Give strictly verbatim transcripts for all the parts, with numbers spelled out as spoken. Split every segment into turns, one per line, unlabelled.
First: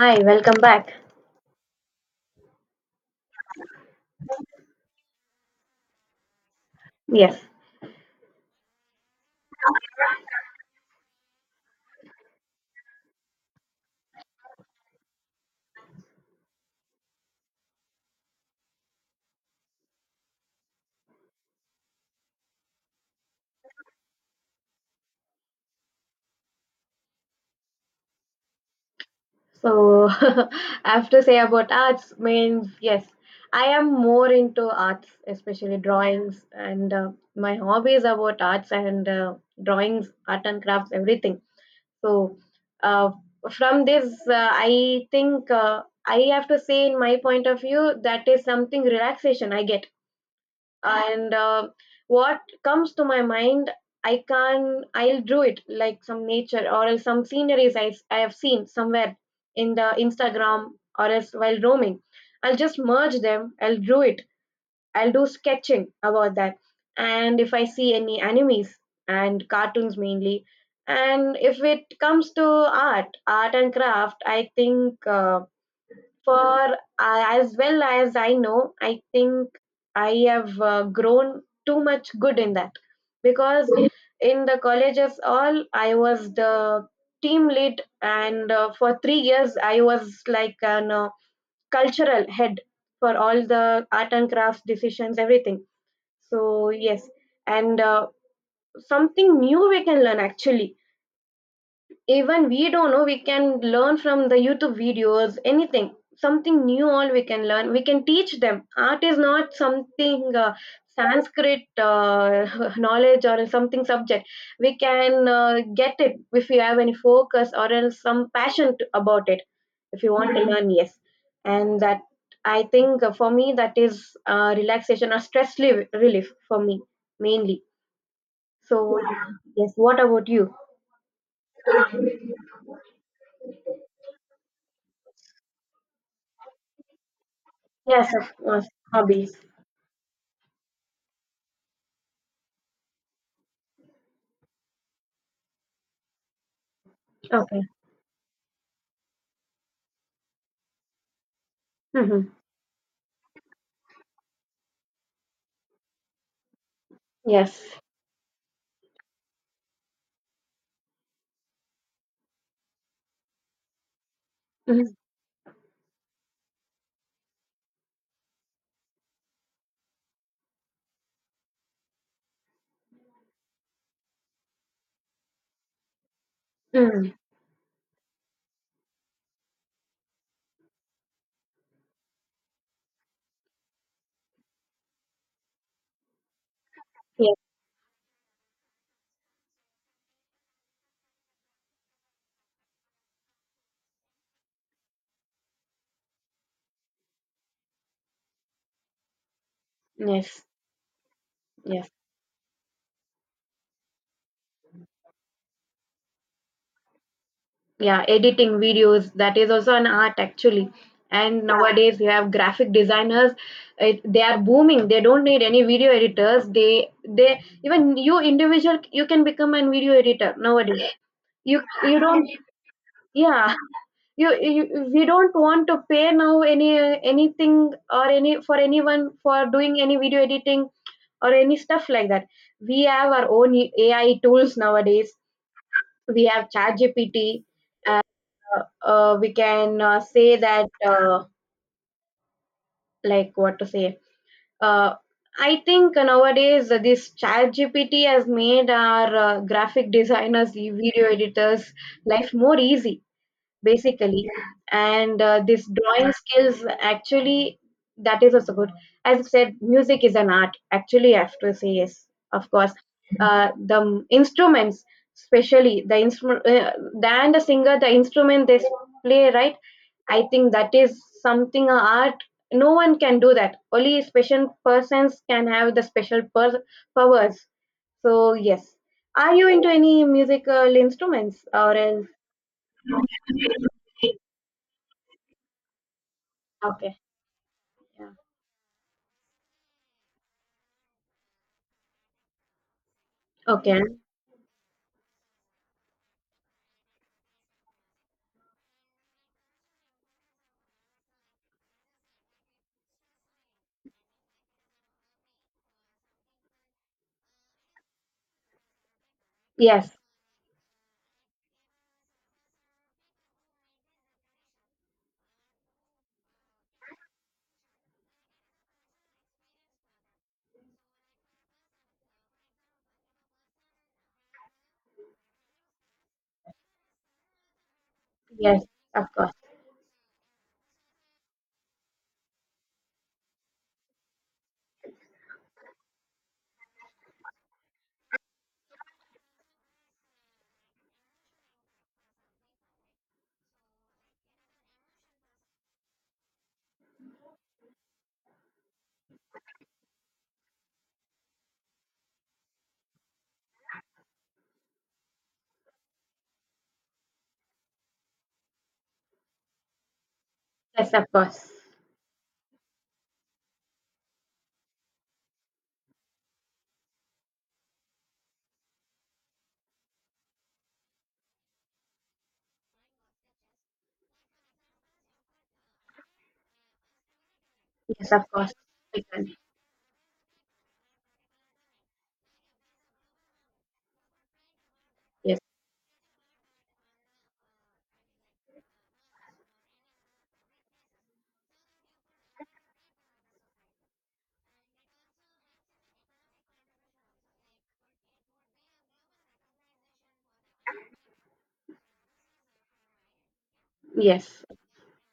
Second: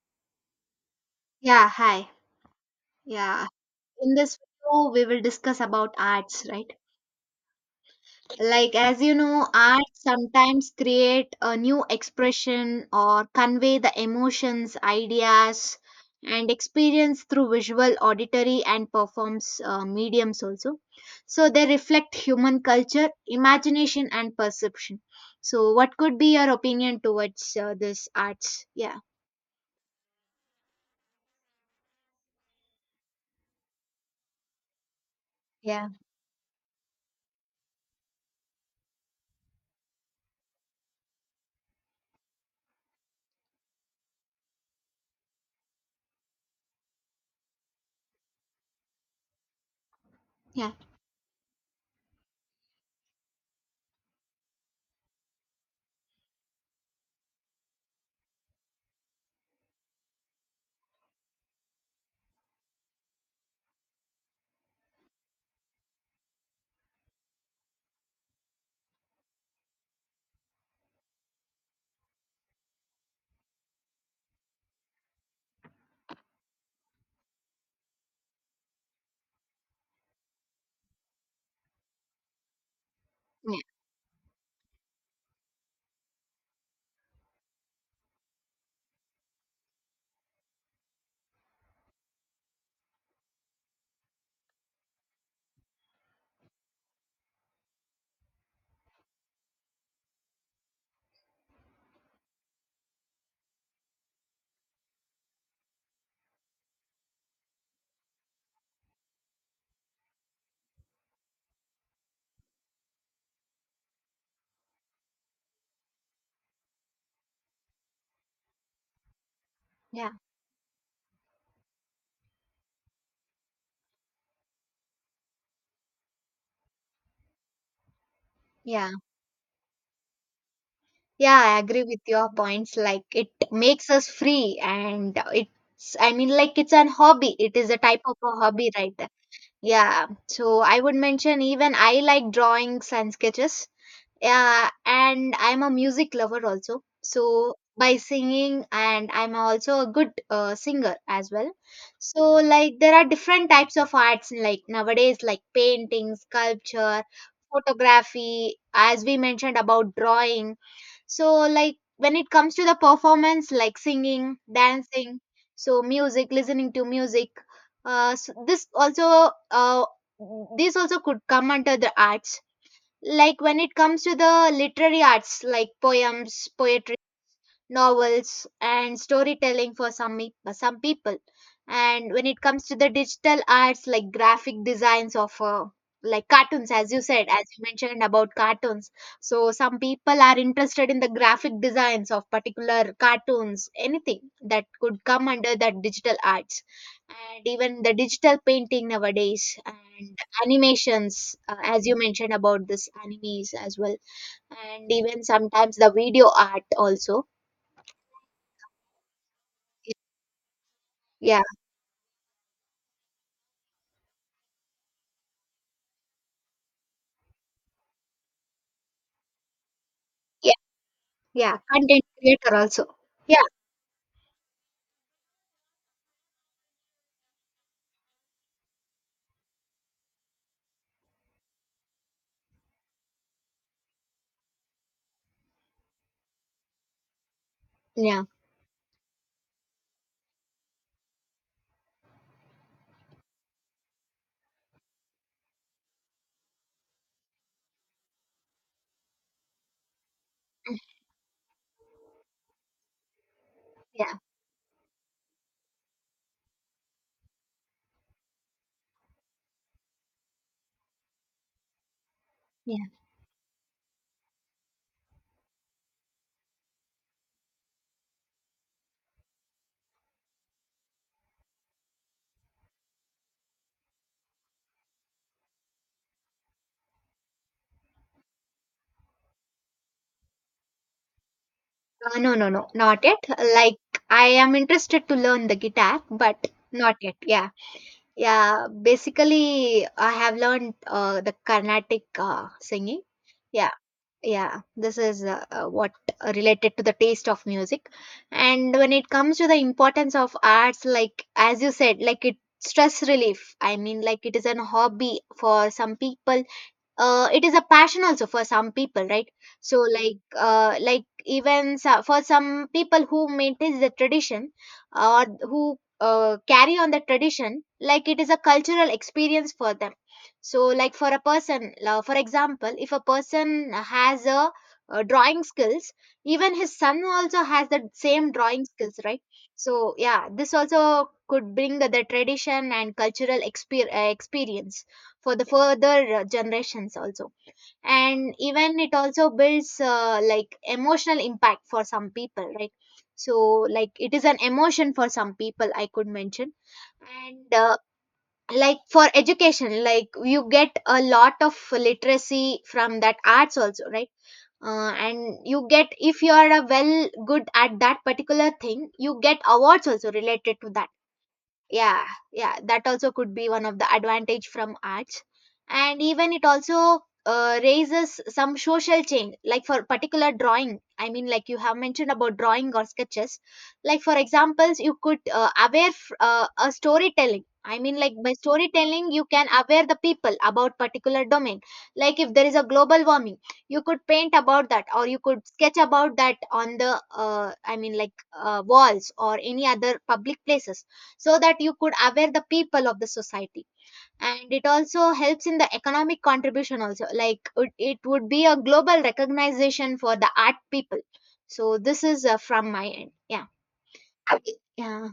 Hi, welcome back.
Yeah, hi. Yeah. In this video, we will discuss about arts, right?
Yes.
Like, as you know, arts sometimes create a new expression or convey the emotions, ideas, and experience through visual, auditory, and performs uh, mediums also. So, they reflect human culture, imagination, and perception. So, what could be your opinion towards uh, this arts? Yeah,
So I have to say about arts means yes, I am more into arts, especially
yeah,
drawings, and uh, my hobbies about arts and uh, drawings, art and crafts, everything. So uh, from this, uh, I think uh, I have to say, in my point of view, that is something relaxation I get
yeah,
and uh, what comes to my mind i can i'll draw it like some nature or else some sceneries I, I have seen somewhere in the Instagram or else while roaming, I'll just merge them, I'll draw it, I'll do sketching about that. And if I see any animes and cartoons mainly. And if it comes to art art and craft, I think uh, for uh, as well as I know, I think I have uh, grown too much good in that.
yeah,
Because in the colleges all I was the team lead and uh, for three years I was like an uh, cultural head for all the art and crafts decisions everything. So yes, and uh, something new we can learn actually. Even we don't know, we can learn from the YouTube videos anything, something new all we can learn, we can teach them. Art is not something uh, Sanskrit uh, knowledge or something subject. We can uh, get it if we have any focus or else some passion to, about it if
yeah.
you want to learn. Yes, and that I think uh, for me that is uh, relaxation or stress relief, relief for me mainly. So
Yeah.
yes, what about you?
Yeah, I agree with your points. Like it makes us free and it's, I mean, like it's an hobby. It is a type
Yes,
of
of
a
course,
hobby, right?
hobbies.
Yeah. So I would mention, even I like drawings and sketches. Yeah, and I'm a music lover also. So
Okay.
by singing, and I'm also a good uh, singer as well. So
Mhm.
like there are different types of arts like nowadays, like painting, sculpture,
Yes.
photography, as we mentioned about drawing. So, like when it comes to the performance, like singing,
Mhm.
dancing, so music, listening to music, uh, so this also uh, this also could come under the arts. Like when it comes to the literary arts, like poems, poetry,
Mhm.
novels and storytelling for some me- uh, some people. And when it comes to the digital arts, like graphic designs of uh, like cartoons, as you said,
Yes.
as you mentioned about cartoons, so some people are interested in the graphic designs of particular cartoons, anything that could come under that digital arts. And even the digital painting nowadays, and
Yes.
animations, uh, as
Yes.
you mentioned about this animes as well, and even sometimes the video art also.
Yeah, editing videos, that is also an art actually.
Yeah.
And nowadays you have graphic designers. It, they are booming. They don't need any video editors. They they even you individual you can become a video editor
Yeah,
nowadays.
yeah,
You you
content
don't
creator also. Yeah,
yeah you, you we don't want to pay now any anything or any for anyone for doing any video editing or any stuff like that. We have our own A I tools nowadays. We have ChatGPT.
yeah,
Uh, uh, we can uh, say that, uh, like, what to say. Uh, I think nowadays uh, this ChatGPT has made our uh, graphic designers, video editors' life more easy
yeah,
basically. And uh, this drawing skills actually, that is also good. As I said, music is an art actually, I have to say. Yes, of course.
yeah.
Uh, the m- instruments, especially the instrument, uh, the- and the singer, the instrument they s- play, right? I think that is something a art. No one can do that, only special persons can have the special per- powers. So yes, are you into any musical instruments or else?
Uh, no, no, no, not yet. Like, I am interested to learn the guitar, but not
Okay.
yet. Yeah,
Yeah.
yeah. Basically, I have learned uh, the Carnatic uh, singing. Yeah,
Okay.
yeah. This is uh, uh, what uh, related to the taste of music. And when it comes to the importance of arts, like, as you said, like, it stress relief, I mean, like it is an hobby for some people. uh, it is a passion also for some people, right? So
Yes.
like, uh, like, even so, for some people who maintain the tradition, or who uh, carry on the tradition, like it is a cultural experience for them. So like, for a person, uh, for example, if a person has a uh, drawing skills, even his son also has the same drawing
Yes,
skills,
of
right?
course.
So yeah, this also could bring the tradition and cultural exper- uh, experience for the further uh, generations also. And even it also builds uh, like emotional impact for some people, right? So like, it is an emotion for some people, I could mention. And uh, like for education, like you get a lot of literacy from that arts also, right? uh, and you get, if you are a well good at that particular thing, you get awards also related to that.
Yes, of course.
Yeah, yeah, that also could be one of the advantage from arts. And even it also uh, raises some social change, like for particular drawing, I mean, like you have mentioned about drawing or sketches. Like for examples, you could uh, aware f- uh, a storytelling, I mean,
Yes,
like
of
by
course. We
storytelling you
can.
can aware the people about particular domain. Like if there is a global warming, you could paint about that, or you
Yes.
could sketch about that on the uh, I mean, like uh, walls or any other public places, so that you could aware the people of the society. And it also helps in the economic contribution also, like it, it would be a global recognition for the art people. So this is uh, from my end. Yeah,
Yes.
yeah,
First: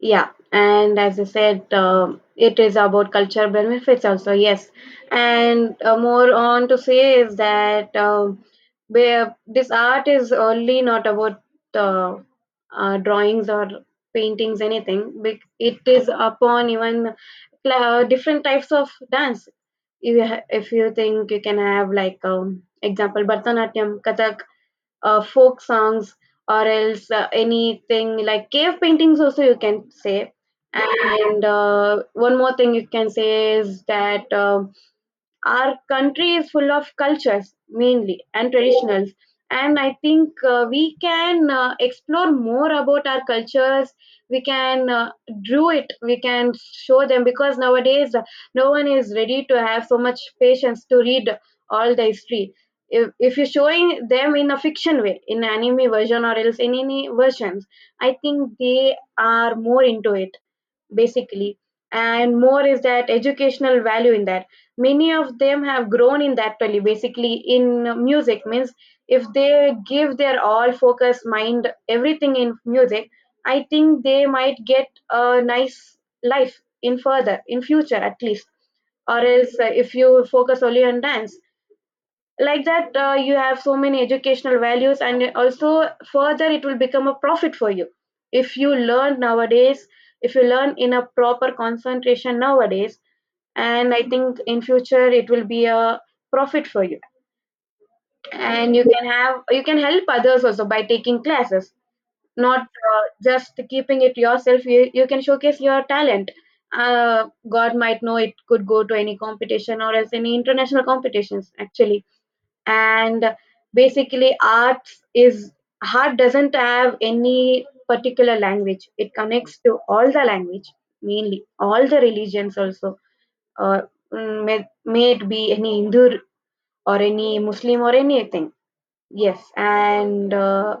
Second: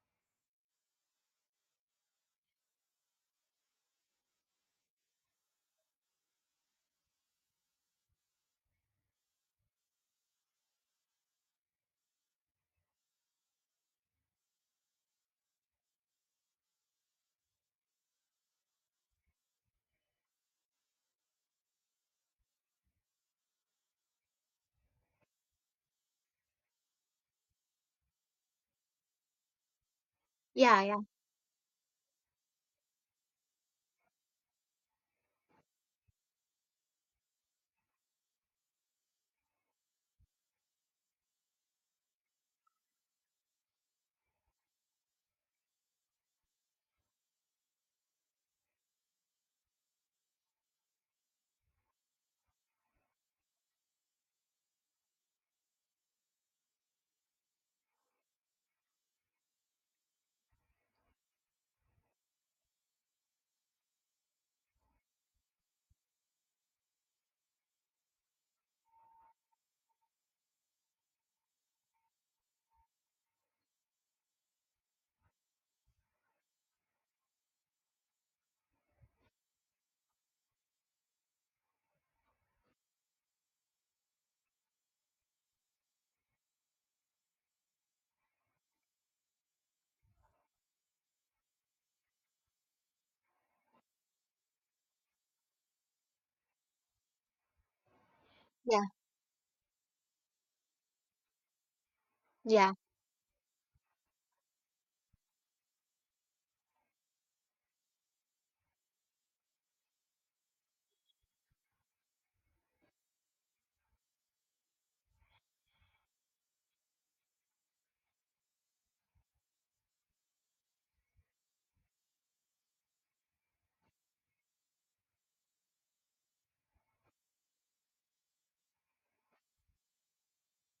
Yeah, and as I said, um it is about culture benefits also, yes. And uh, more on to say is that um where this art is only not about uh, uh, drawings or paintings, anything. Bec- It is upon even cla- different types of dance. If you, ha- if you think, you can have like um, example Bharatanatyam, Kathak, uh, folk songs or else uh, anything like cave paintings also you can say.
yeah, yeah,
And uh, one more thing you can say is that uh, our country is full of cultures, mainly, and traditionals. And I think uh, we can uh, explore more about our cultures. We can uh, do it. We can show them because nowadays uh, no one is ready to have so much patience to read all the history. If, if you're showing them in a fiction way, in anime version or else in any versions, I think they are more into it basically. And more is that educational value in that, many of them have grown in that valley basically. In music means, if they give their all focus, mind, everything in music, I think they might get a nice life in further in future at least. Or else uh, if you focus only on dance like that, uh, you have so many educational values and also further it will become a profit for you if you learn nowadays, if you learn in a proper concentration nowadays. And I think in future it will be a profit for you. And
yeah,
you can have, you can help others also by taking classes, not
yeah,
uh, just keeping it yourself. You, you can showcase your talent. Uh, god might know, it could go to any competition or else any international competitions actually. And basically, arts is, art doesn't have any particular language, it connects to all the language, mainly all the religions also. Uh, mm, may, may it be any Hindu or any Muslim or anything. Yes. And uh,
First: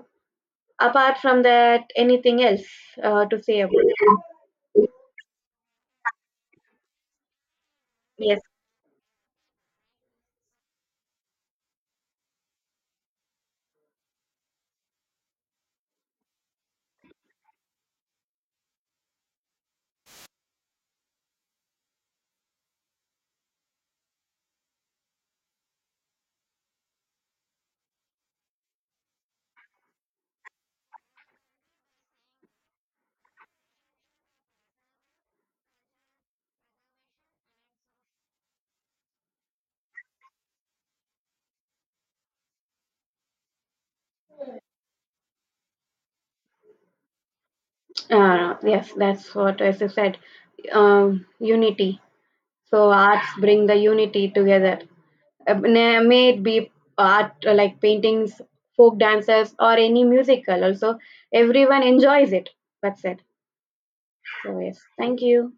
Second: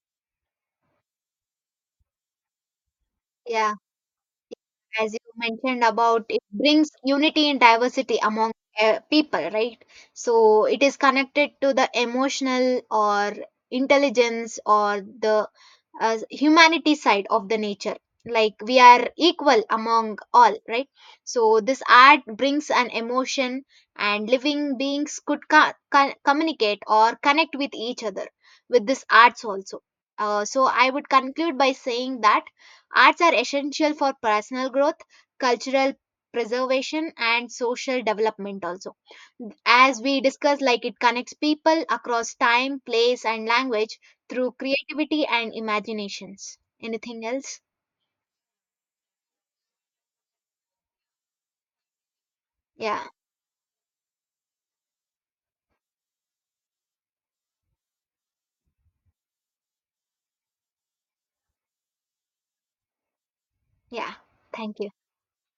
apart from that, anything else uh, to say
yeah.
about it?
As you mentioned about, it brings unity and diversity
Yes.
among uh, people, right? So it is connected to the emotional or intelligence or the uh, humanity side of the nature. Like we are equal among all, right? So this art brings an emotion, and living beings could co- co- communicate or connect with each other with this arts also. uh, so I would conclude by saying that arts are essential for personal growth, cultural preservation and social development also. As we discussed, like it connects people across time, place and language through creativity and imaginations. Anything else?
Uh, yes, that's what I said. Um, unity. So
Yeah,
arts bring the unity together. Uh, na- May it be art uh, like paintings, folk dances, or any musical. Also, everyone enjoys it. That's it.
yeah.
So
Thank
yes,
you.
thank you.